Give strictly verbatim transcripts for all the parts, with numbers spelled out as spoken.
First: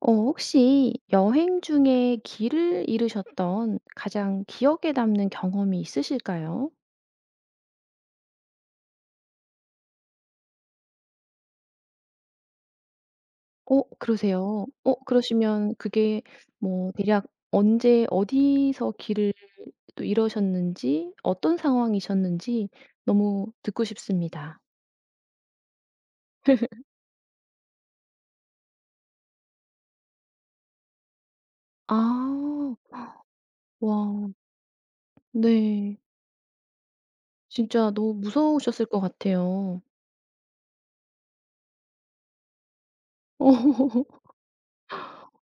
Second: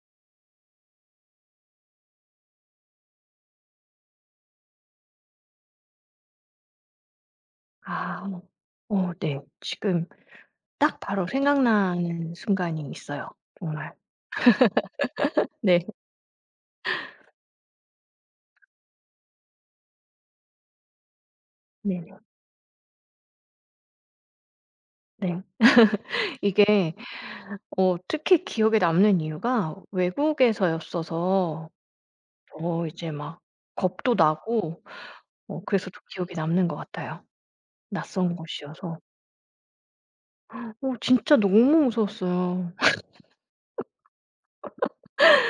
어 혹시 여행 중에 길을 잃으셨던 가장 기억에 남는 경험이 있으실까요? 아. 어 어, 네. 지금 딱 바로 생각나는 순간이 있어요 어 정말. 그러세요. 어 그러시면 네. 그게 뭐 대략 언제 어디서 길을 또 잃으셨는지 어떤 네네. 상황이셨는지 너무 듣고 싶습니다. 네. 이게 어 특히 기억에 남는 이유가 외국에서였어서 아. 더 이제 막 겁도 와. 나고 어 그래서 네. 더 기억에 남는 것 같아요. 진짜 너무 낯선 무서우셨을 곳이어서. 것 같아요. 어 진짜 너무 무서웠어요.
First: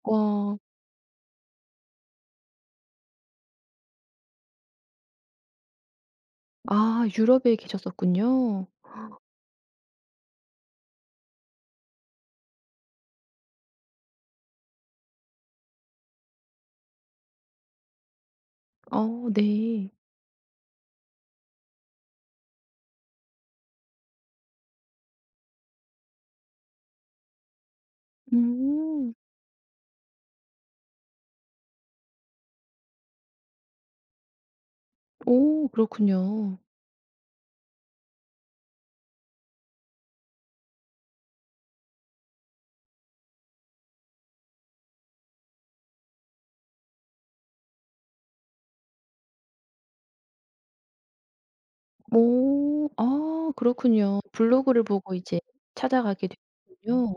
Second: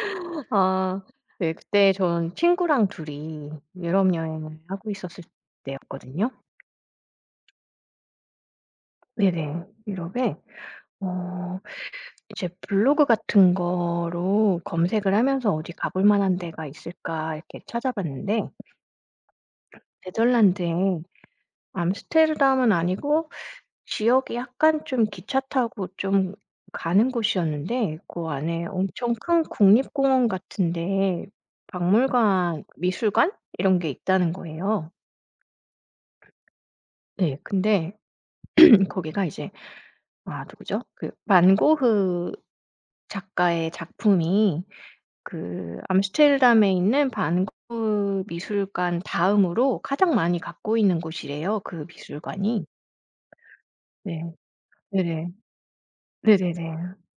어, 와. 아 네. 그때 전 친구랑 둘이 유럽 여행을 하고 있었을 때였거든요. 아 유럽에 계셨었군요. 네네. 유럽에 어 이제 블로그 같은 거로 검색을 하면서 '어디 가볼 만한 데가 있을까.' 이렇게 찾아봤는데 어 네. 네덜란드에, 암스테르담은 아니고 지역이 약간 좀 기차 타고 좀 가는 곳이었는데, 그 안에 엄청 음. 큰 국립공원 같은 데 박물관, 미술관 이런 게 있다는 거예요. 오 그렇군요. 네. 근데 거기가 이제 아 누구죠? 그 반 고흐 작가의 작품이 그 암스테르담에 있는 반구 미술관 다음으로 가장 많이 갖고 있는 곳이래요, 그 미술관이. 오. 아 그렇군요. 네. 블로그를 보고 네네. 이제 찾아가게 네네네. 됐군요.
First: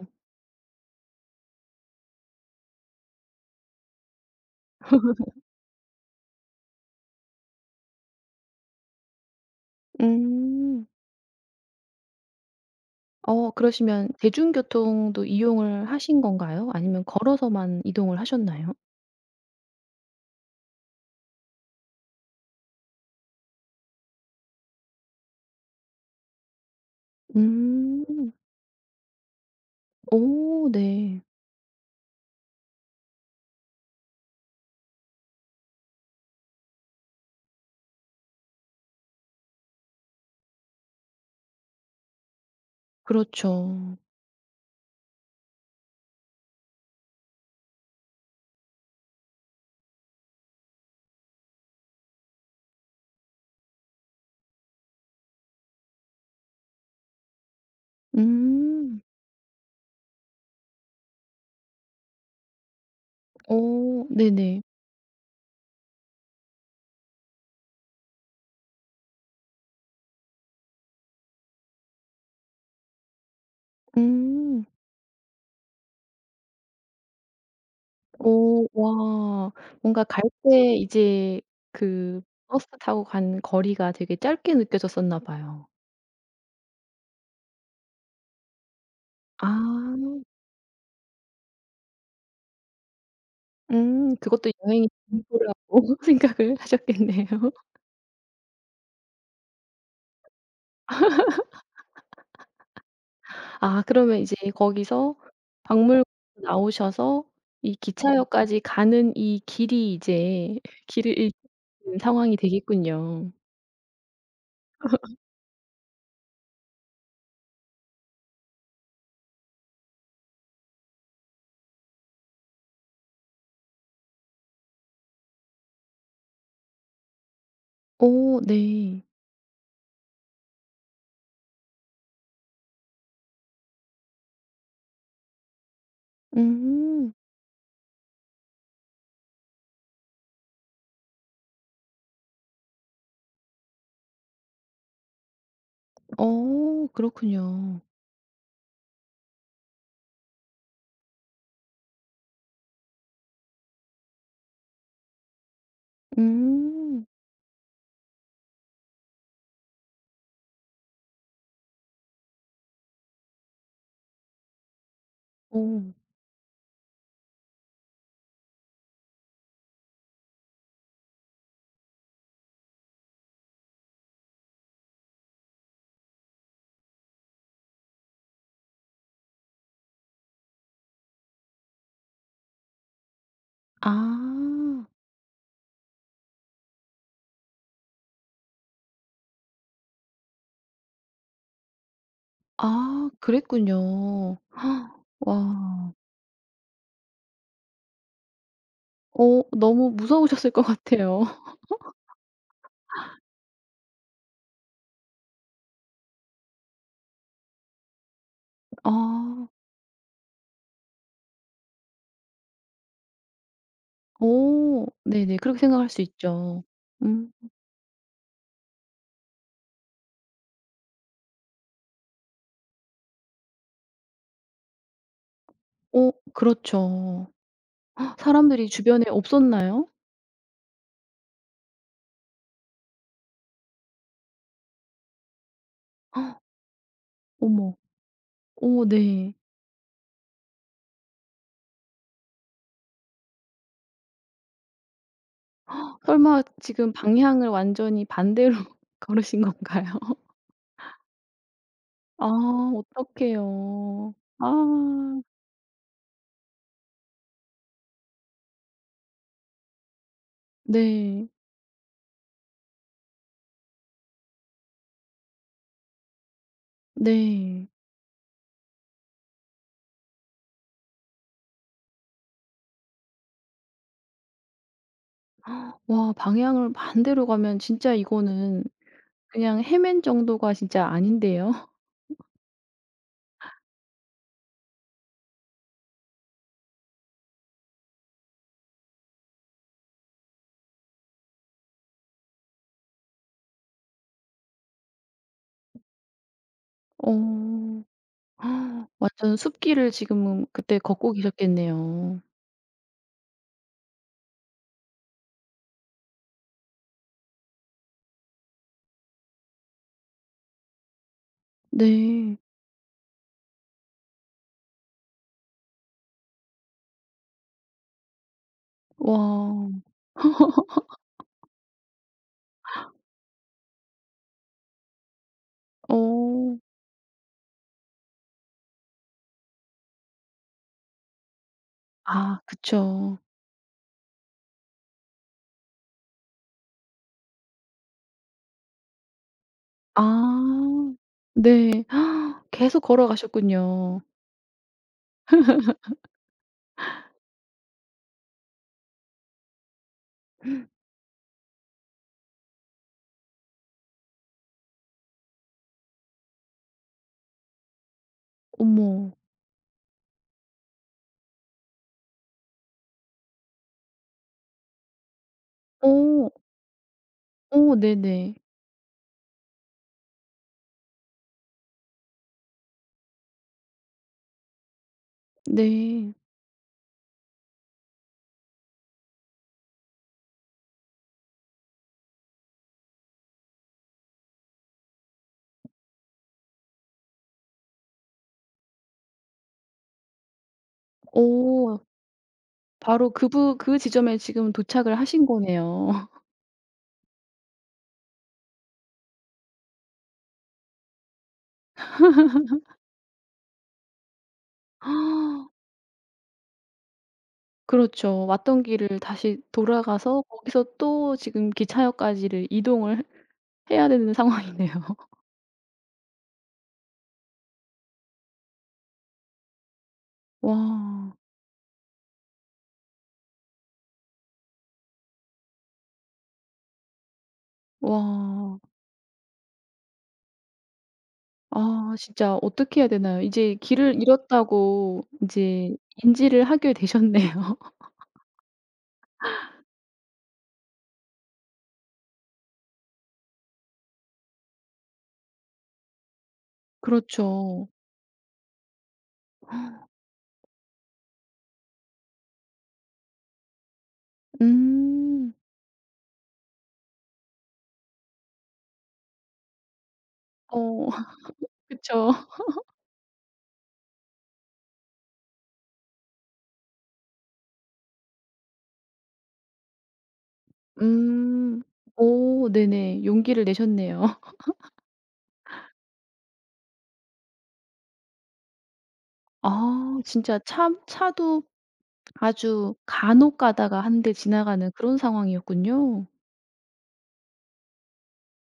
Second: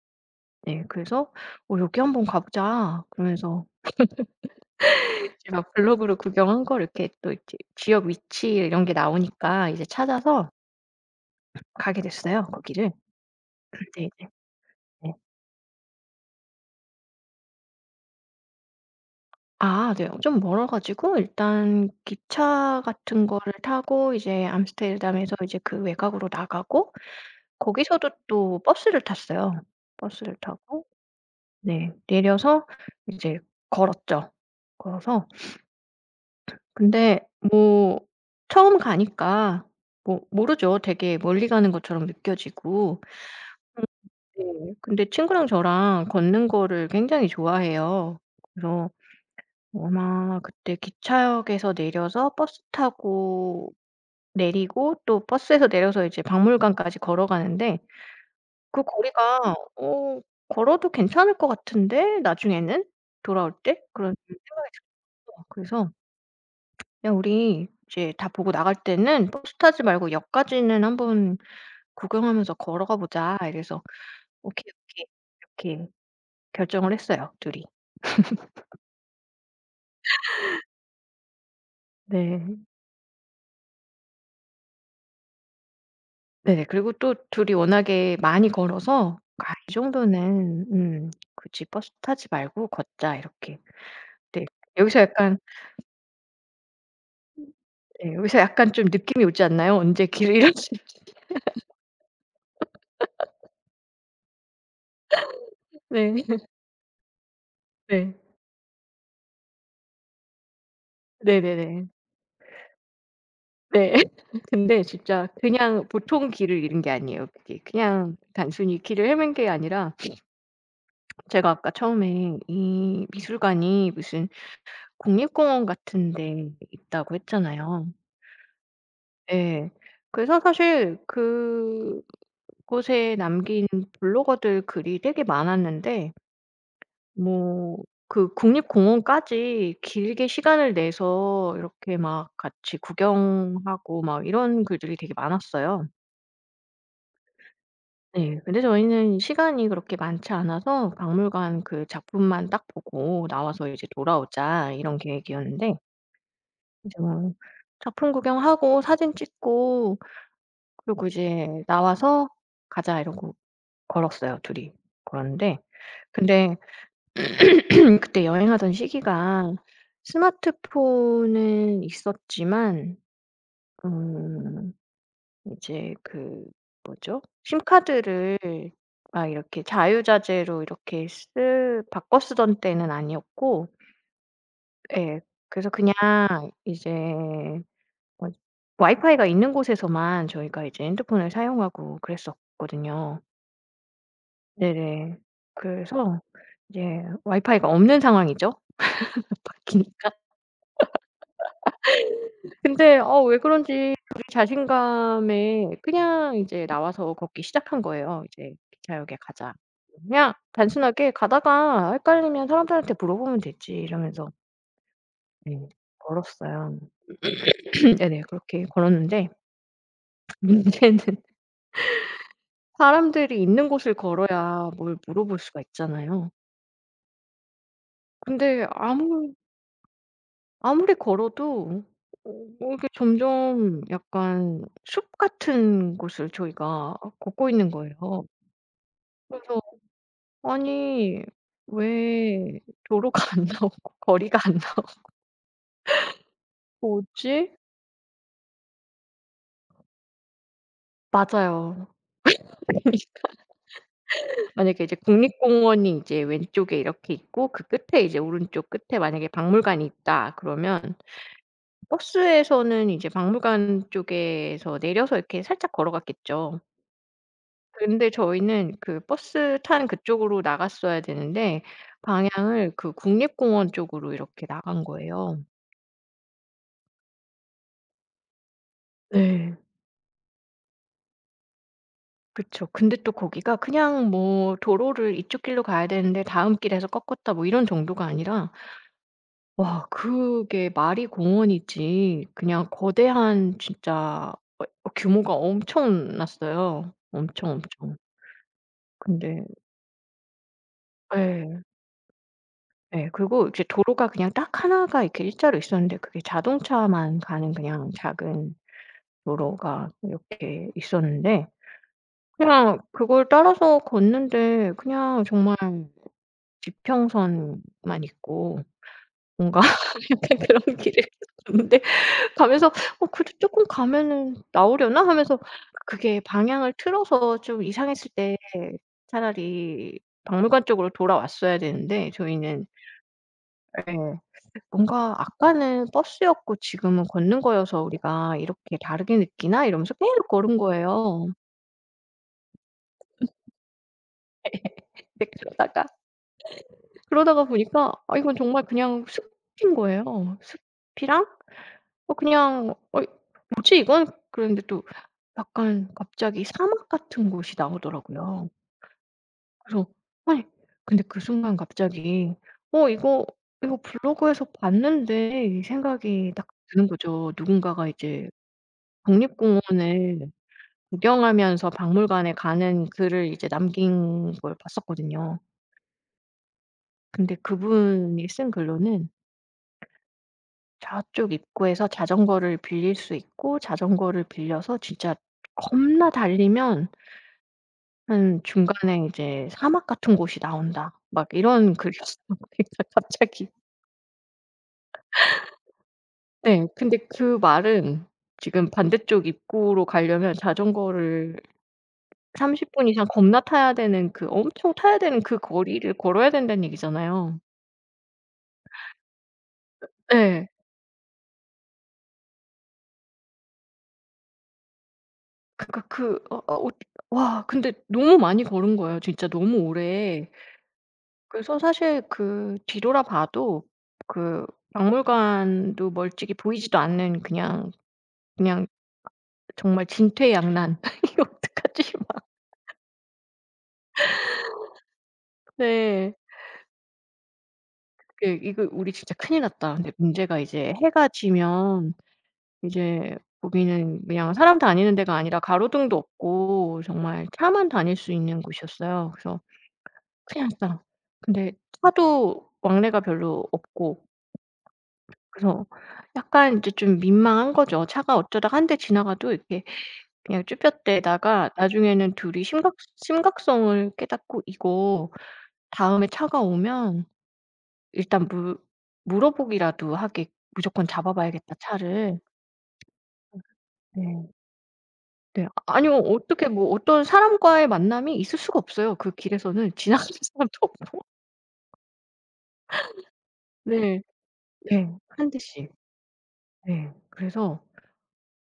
네. 그래서 "어 여기 한번 가 보자." 그러면서 제가 블로그로 구경한 거 이렇게 또 이렇게 지역 위치 이런 게 나오니까 이제 찾아서 음. 가게 됐어요, 거기를. 어 근데 그러시면 이제 네. 대중교통도 이용을 하신 건가요? 아니면 걸어서만 이동을 하셨나요? 아 네. 좀 멀어 가지고 일단 기차 같은 거를 타고 이제 암스테르담에서 이제 그 외곽으로 나가고 거기서도 음. 또 버스를 탔어요. 버스를 오 타고 네. 네 내려서 이제 걸었죠. 걸어서 근데 뭐 처음 가니까 뭐 모르죠. 되게 멀리 가는 것처럼 느껴지고. 그렇죠. 네. 근데 친구랑 저랑 걷는 거를 굉장히 좋아해요. 그래서 뭐 아마 그때 기차역에서 내려서 버스 타고 내리고 또 버스에서 내려서 이제 박물관까지 걸어가는데 그 음. 거리가 어 걸어도 괜찮을 것 같은데 나중에는 돌아올 때 오, 그런 생각이 네네. 들었어요. 그래서 그냥 우리 이제 다 보고 나갈 때는 버스 타지 말고 역까지는 한번 구경하면서 걸어가 보자. 이래서 음. "오케이, 오케이." 이렇게 결정을 했어요 둘 이. 오 와. 뭔가 갈 때 이제 그 네. 버스 타고 간 거리가 되게 짧게 느껴졌었나 봐요. 네네. 그리고 또 둘이 워낙에 많이 걸어서 '아 이 아. 정도는 음 굳이 버스 타지 말고 걷자.' 이렇게. 음 네. 그것도 여행의 여기서 약간 일부라고 생각을 하셨겠네요. 네 여기서 약간 좀 느낌이 오지 않나요? 언제 길을 잃었지. 아 그러면 이제 거기서 박물관 네. 나오셔서 이 네. 기차역까지 가는 이 길이 이제 길을 네네네. 잃는 상황이 되겠군요. 네. 근데 진짜 그냥 보통 길을 잃은 게 아니에요 그게. 그냥 단순히 길을 헤맨 게 아니라 제가 아까 처음에 이 미술관이 무슨 국립공원 같은 데 있다고 했잖아요. 오 네. 예. 그래서 사실 그곳에 남긴 블로거들 글이 되게 많았는데 음. 뭐 그 국립공원까지 길게 시간을 내서 이렇게 막 같이 구경하고 막 이런 글들이 되게 많았어요. 어 그렇군요. 네. 근데 저희는 시간이 그렇게 많지 않아서 박물관 그 작품만 딱 보고 나와서 이제 돌아오자 이런 계획이었는데 이제 음. 뭐 작품 구경하고 사진 찍고 그리고 이제 나와서 가자 이러고 걸었어요, 둘 이. 걸었는데 오 근데 그때 여행하던 시기가 스마트폰은 있었지만 음 이제 그 뭐죠? 심카드를 막 이렇게 자유자재로 이렇게 쓰 바꿔 쓰던 때는 아니었고 아. 예. 그래서 그냥 이제 어 와이파이가 있는 곳에서만 저희가 이제 핸드폰을 사용하고 아 그랬었거든요. 그랬군요. 헉, 네네. 와. 그래서 이제 와이파이가 없는 상황이죠. 어 뜻밖의. 너무 무서우셨을 것 같아요. 근데 어 왜 그런지 둘이 자신감에 그냥 이제 나와서 걷기 시작한 거예요. 이제 "기차역에 아. 가자." 그냥 단순하게 "가다가 헷갈리면 사람들한테 물어보면 되지." 이러면서 오 네네. 그렇게 네 생각할 수 있죠. 걸었어요. 음. 네네. 그렇게 걸었는데 문제는, 사람들이 있는 곳을 걸어야 뭘 물어볼 수가 오 있잖아요. 그렇죠. 근데 사람들이 주변에 아무 없었나요? 아무리 걸어도 어 뭐 이렇게 점점 약간 숲 같은 곳을 저희가 걷고 있는 어머. 거예요. 어 네. 그래서 아니 왜 도로가 안 나오고 거리가 안 나오고 설마 지금 뭐지? 방향을 완전히 반대로 걸으신 건가요? 맞아요. 아 어떡해요. 만약에 이제 아 국립공원이 이제 왼쪽에 이렇게 있고 그 끝에 이제 오른쪽 끝에 만약에 박물관이 있다 그러면 네. 버스에서는 이제 박물관 쪽에서 내려서 이렇게 살짝 걸어갔겠죠. 네. 근데 저희는 그 버스 탄 그쪽으로 나갔어야 되는데 방향을 그 국립공원 쪽으로 이렇게 나간 거예요. 와 방향을 반대로 가면 진짜 이거는 네. 그냥 헤맨 정도가 진짜 아닌데요. 그쵸. 근데 또 거기가 그냥 뭐 도로를 이쪽 길로 가야 되는데 다음 길에서 꺾었다 뭐 이런 정도가 아니라 와 그게 말이 공원이지 그냥 거대한 진짜 어 어, 규모가 엄청났어요. 엄청, 어. 엄청. 완전 근데 숲길을 지금 그때 걷고 예. 계셨겠네요. 예. 그리고 이제 도로가 그냥 딱 하나가 이렇게 일자로 있었는데 그게 자동차만 가는 그냥 작은 도로가 이렇게 있었는데 네. 그냥 그걸 따라서 걷는데 그냥 정말 지평선만 있고 뭔가 와. 약간 그런 길을 걷는데 가면서 '어 그래도 조금 가면은 나오려나?' 하면서 그게 어. 방향을 틀어서 좀 이상했을 때 차라리 박물관 쪽으로 돌아왔어야 되는데 아 저희는 그쵸. 예 뭔가 '아까는 버스였고 지금은 걷는 거여서 우리가 이렇게 다르게 느끼나?' 이러면서 계속 걸은 아. 거예요. 네. 계속 걸어가셨군요. 근데 그러다가 그러다가 보니까 아 이건 정말 그냥 숲인 거예요. 숲이랑 어 그냥 어 뭐지 이건? 그랬는데 또 약간 갑자기 사막 같은 곳이 나오더라고요. 어머. 그래서 아니 근데 그 순간 갑자기 '어 이거 이거 블로그에서 봤는데.' 이 어. 생각이 딱 드는 거죠. 어 누군가가 이제 네네. 국립공원을 구경하면서 박물관에 가는 글을 이제 남긴 걸 봤었거든요. 네. 근데 그분이 쓴 글로는 저쪽 입구에서 자전거를 빌릴 수 있고 자전거를 빌려서 진짜 겁나 달리면 한 중간에 이제 "사막 같은 곳이 나온다." 막 이런 어. 글이었어요. 그러니까 바로 갑자기 그부 그 지점에 지금 도착을 하신 거네요. 네. 근데 그 말은 지금 반대쪽 입구로 가려면 자전거를 삼십 분 이상 겁나 타야 되는 그 엄청 타야 되는 그 거리를 걸어야 된다는 얘기잖아요. 그렇죠. 왔던 길을 다시 돌아가서 예. 거기서 또 지금 기차역까지를 이동을 해야 되는 상황이네요. 그러니까 그 어 어 어 와 근데 너무 많이 걸은 거예요 진짜 너무 오래. 와. 그래서 사실 그 뒤돌아봐도 그 박물관도 멀찍이 보이지도 않는 그냥 와. 그냥 정말 진퇴양난. '이거 어떡하지?' 아 막 진짜 어떻게 해야 되나요? 이제 길을 잃었다고 인제 네. 인지를 하게 되셨네요. 그 이거 '우리 진짜 큰일 났다.' 근데 문제가 이제 해가 지면 이제 거기는 그냥 사람 다니는 데가 아니라 가로등도 없고 정말 그렇죠. 차만 다닐 수 있는 곳이었어요. 그래서 '큰일 났다.' 근데 차도 왕래가 별로 없고 음. 그래서 약간 이제 좀 민망한 거죠. 차가 어쩌다 한 대 지나가도 이렇게 그냥 어 쭈뼛대다가 그쵸. 나중에는 둘이 심각 심각성을 깨닫고 '이거 다음에 차가 오면 일단 물 물어보기라도 하게 무조건 잡아 봐야겠다 음. 차를. 어 네네. 용기를 내셨네요. 네. 네. 아니요. 어떻게 뭐 어떤 사람과의 만남이 있을 수가 없어요. 그 길에서는 지나가는 아 진짜 사람도 참 없고. 차도 아주 간혹 가다가 네. 한 대 지나가는 네. 그런 한 대씩. 상황이었군요. 네. 그래서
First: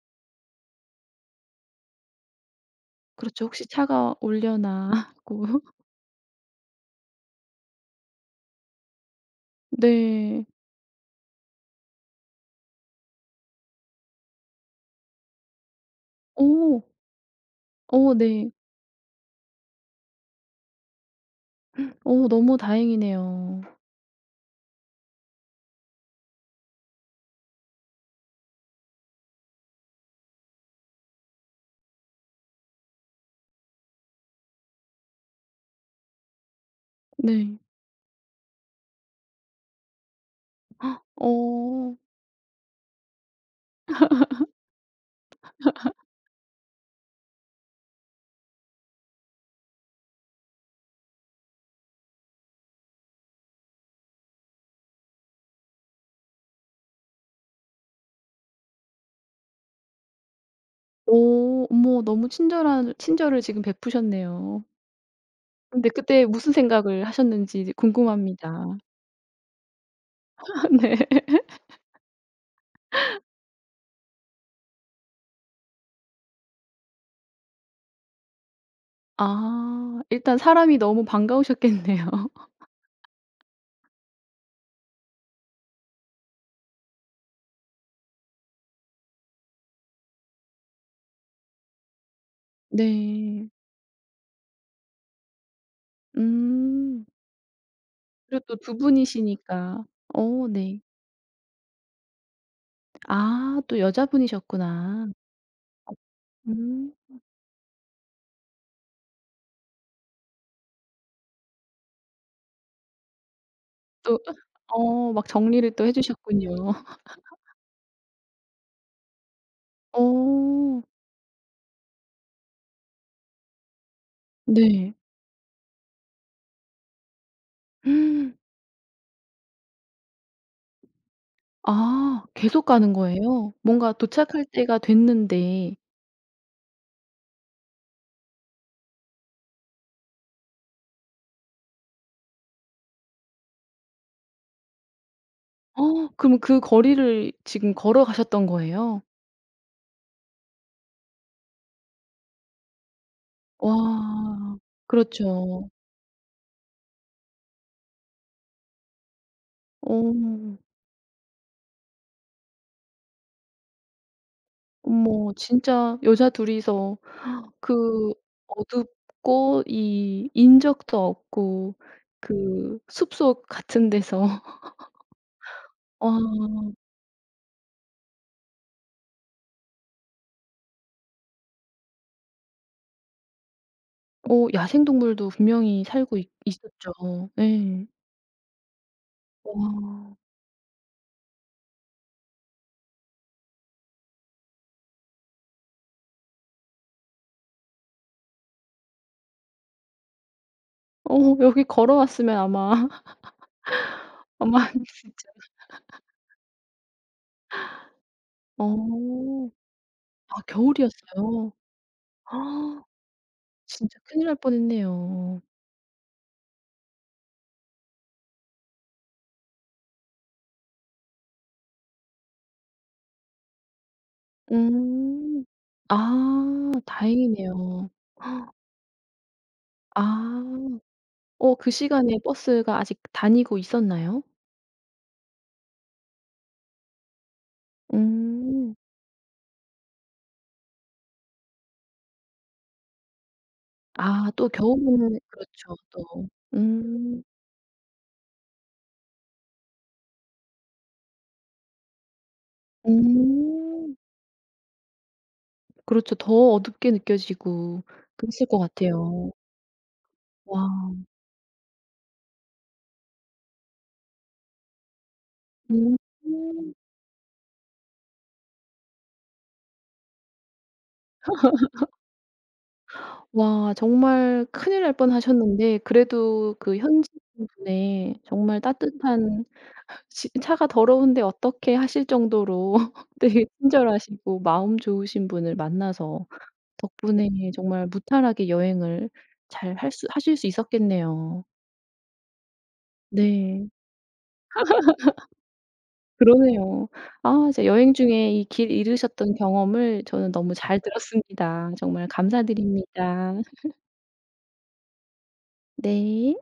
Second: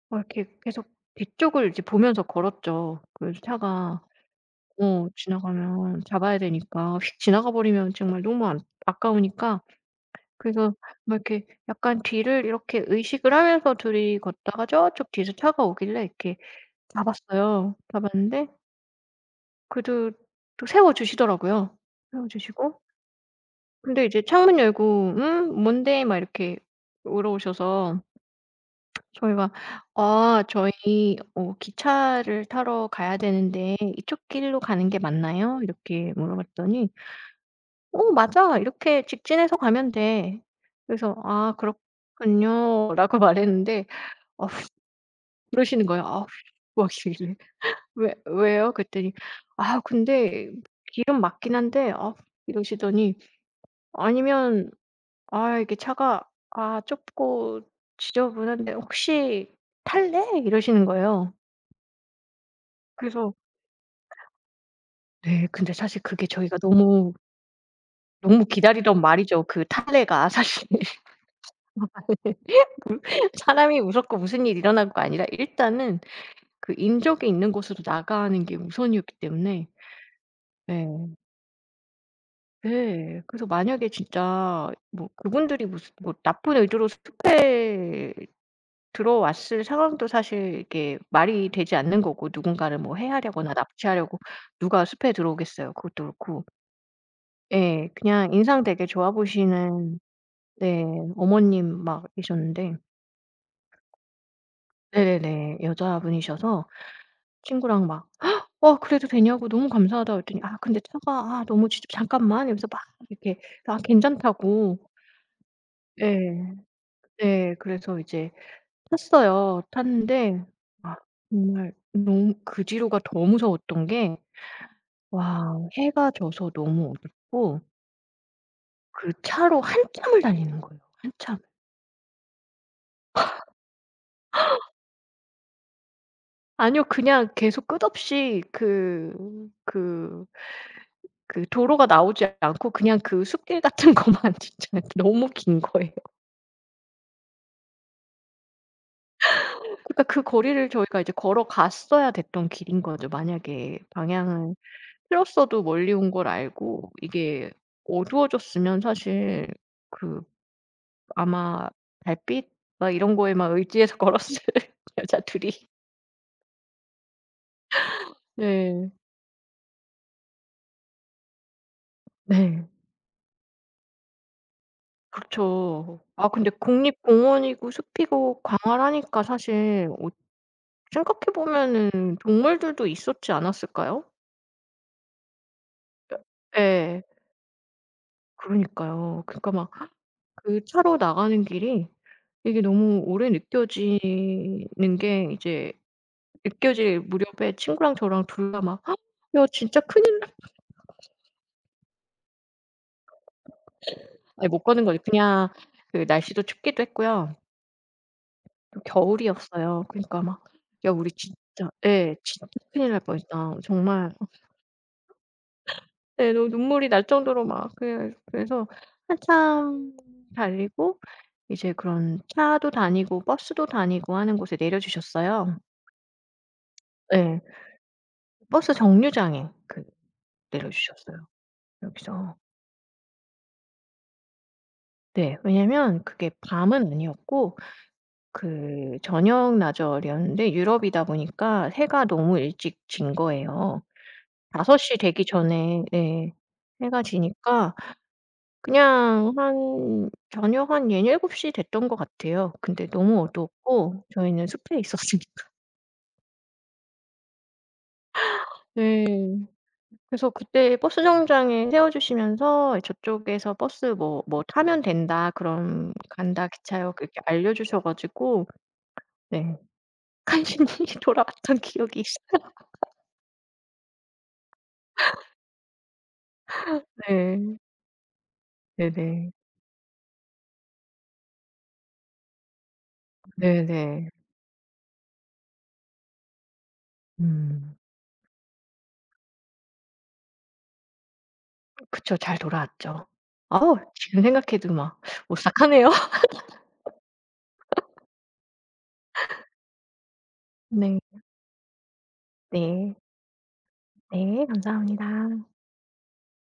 어 이렇게 계속 뒤쪽을 이제 보면서 걸었죠. 그 그렇죠. 혹시 차가 차가 올려나 어 하고. 지나가면 잡아야 되니까 휙 지나가 버리면 정말 너무 안 아까우니까 네. 그래서 막 이렇게 약간 뒤를 이렇게 의식을 하면서 둘이 걷다가 저쪽 뒤에서 차가 오길래 이렇게 어. 가봤어요. 어 가봤는데 네. 그래도 또 세워주시더라고요. 어 너무 세워주시고 다행이네요. 근데 이제 창문 열고 "음 뭔데?" 막 이렇게 물어오셔서 저희가 "아 저희 어 기차를 타러 가야 되는데 이쪽 길로 가는 게 맞나요?" 이렇게 물어봤더니 네. "어 맞아. 이렇게 직진해서 가면 돼." 그래서 "아 어. 그렇군요."라고 말했는데 아 그러시는 거예요. 아 뭐하시길래. 왜 왜요? 그랬더니 "아 근데 기름 맞긴 한데" 아 이러시더니 "아니면 아 이게 차가 아 좁고 지저분한데 혹시 탈래?" 이러시는 거예요. 어 어머 너무 친절한 그래서 친절을 지금 베푸셨네요. 네 근데 근데 사실 그때 그게 무슨 저희가 생각을 너무 하셨는지 이제 너무 궁금합니다. 기다리던 말이죠. 그 "탈래"가 사실. 네. 사람이 무섭고 무슨 일이 일어날 거 아니라 일단은 그 인적이 있는 곳으로 나가는 게 우선이었기 때문에 아 일단 사람이 네. 너무 반가우셨겠네요. 네. 그래서 만약에 진짜 뭐 그분들이 무슨 뭐 나쁜 의도로 숲에 들어왔을 상황도 사실 이게 말이 되지 않는 거고 누군가를 뭐 네. 해하려거나 납치하려고 누가 숲에 들어오겠어요. 그것도 그렇고. 음. 예. 그냥 그리고 또 인상 두 되게 좋아 분이시니까. 보시는 어 네. 네 어머님 막 계셨는데 아 또 여자분이셨구나. 네네네. 여자분이셔서 음. 친구랑 막 "어 그래도 되냐고 너무 감사하다." 그랬더니 "아 근데 차가 아 너무 진짜 잠깐만." 이러면서 막 이렇게 "아 또 괜찮다."고 어 막 정리를 또 해 주셨군요. 예. 네. 그래서 이제 탔어요. 탔는데 어 아 정말 너무 그 뒤로가 더 무서웠던 게 네. 와 해가 져서 너무 어둡고 그 차로 한참을 달리는 거예요, 한참. 아 계속 가는 거예요? 뭔가 도착할 때가 됐는데 아니요. 그냥 계속 끝없이 그 그 그 도로가 나오지 않고 그냥 그 숲길 같은 것만 진짜 너무 긴 거예요. 어 그럼 그 거리를 지금 걸어가셨던 거예요? 그러니까 그 거리를 저희가 이제 걸어갔어야 됐던 길인 거죠, 만약에 방향을 와. 틀었어도 그렇죠. 멀리 온 걸 알고 이게 어두워졌으면 사실 그 어. 아마 달빛 막 이런 거에만 의지해서 걸었을 여자 어머 둘 이. 진짜 여자 둘이서 그 네. 어둡고 이 인적도 없고 네. 그 숲속 같은 데서 그렇죠. 아 근데 와 국립공원이고 숲이고 광활하니까 사실 어 생각해 보면은 동물들도 있었지 않았을까요? 어 야생동물도 분명히 살고 있 있었죠. 예. 예. 그러니까요. 그러니까 막 와. 그 차로 나가는 길이 이게 너무 오래 느껴지는 게 이제 느껴질 무렵에 친구랑 저랑 둘 다 막 "야 진짜 큰일" 어 여기 걸어왔으면 아마 아니 못 아마 가는 거지. 진짜 그냥 그 날씨도 춥기도 했고요. 어. 또 겨울이었어요. 그러니까 아 막 "야 우리 진짜" 겨울이었어요? 예. "진짜 큰일 날 뻔했다." 진짜 정말 큰일 날 뻔했네요. 예 너무 눈물이 날 정도로 막 그래 그래서 한참 달리고 이제 그런 차도 다니고 버스도 다니고 하는 곳에 내려 음. 주셨어요. 아 예. 다행이네요. 아. 버스 정류장에 그 내려 주셨어요. 어 그 시간에 여기서 버스가 아직 다니고 있었나요? 네. 왜냐면 그게 밤은 아니었고 음. 그 저녁 나절이었는데 유럽이다 보니까 해가 너무 일찍 진 거예요. 아 또 다섯 시 겨울에는 되기 그렇죠 전에 또. 네 해가 음. 지니까 그냥 한 저녁 한일7시 됐던 것 같아요. 근데 너무 음. 어두웠고 저희는 숲에 있었으니까. 그렇죠. 더 어둡게 느껴지고 그랬을 것 네. 같아요. 그래서 그때 와. 버스 정류장에 세워 주시면서 "저쪽에서 버스 뭐 뭐 타면 된다. 그럼 음. 간다. 기차역." 이렇게 알려 주셔 가지고 네 간신히 돌아왔던 기억이 있어요. 와 정말 큰일 날 뻔하셨는데 그래도 그 현지인 네. 분의 정말 네네. 따뜻한 지 차가 더러운데 어떻게 하실 정도로 되게 네네. 친절하시고 마음 좋으신 분을 만나서 덕분에 음. 정말 무탈하게 여행을 잘 할 수 하실 수 있었겠네요. 그쵸. 잘 돌아왔죠. 네. 어우 지금 생각해도 막 오싹하네요. 그러네요. 아진 여행 중에 이 길 잃으셨던 경험을 저는 너무 잘 네. 들었습니다. 정말 네. 감사드립니다. 네. 감사합니다. 네.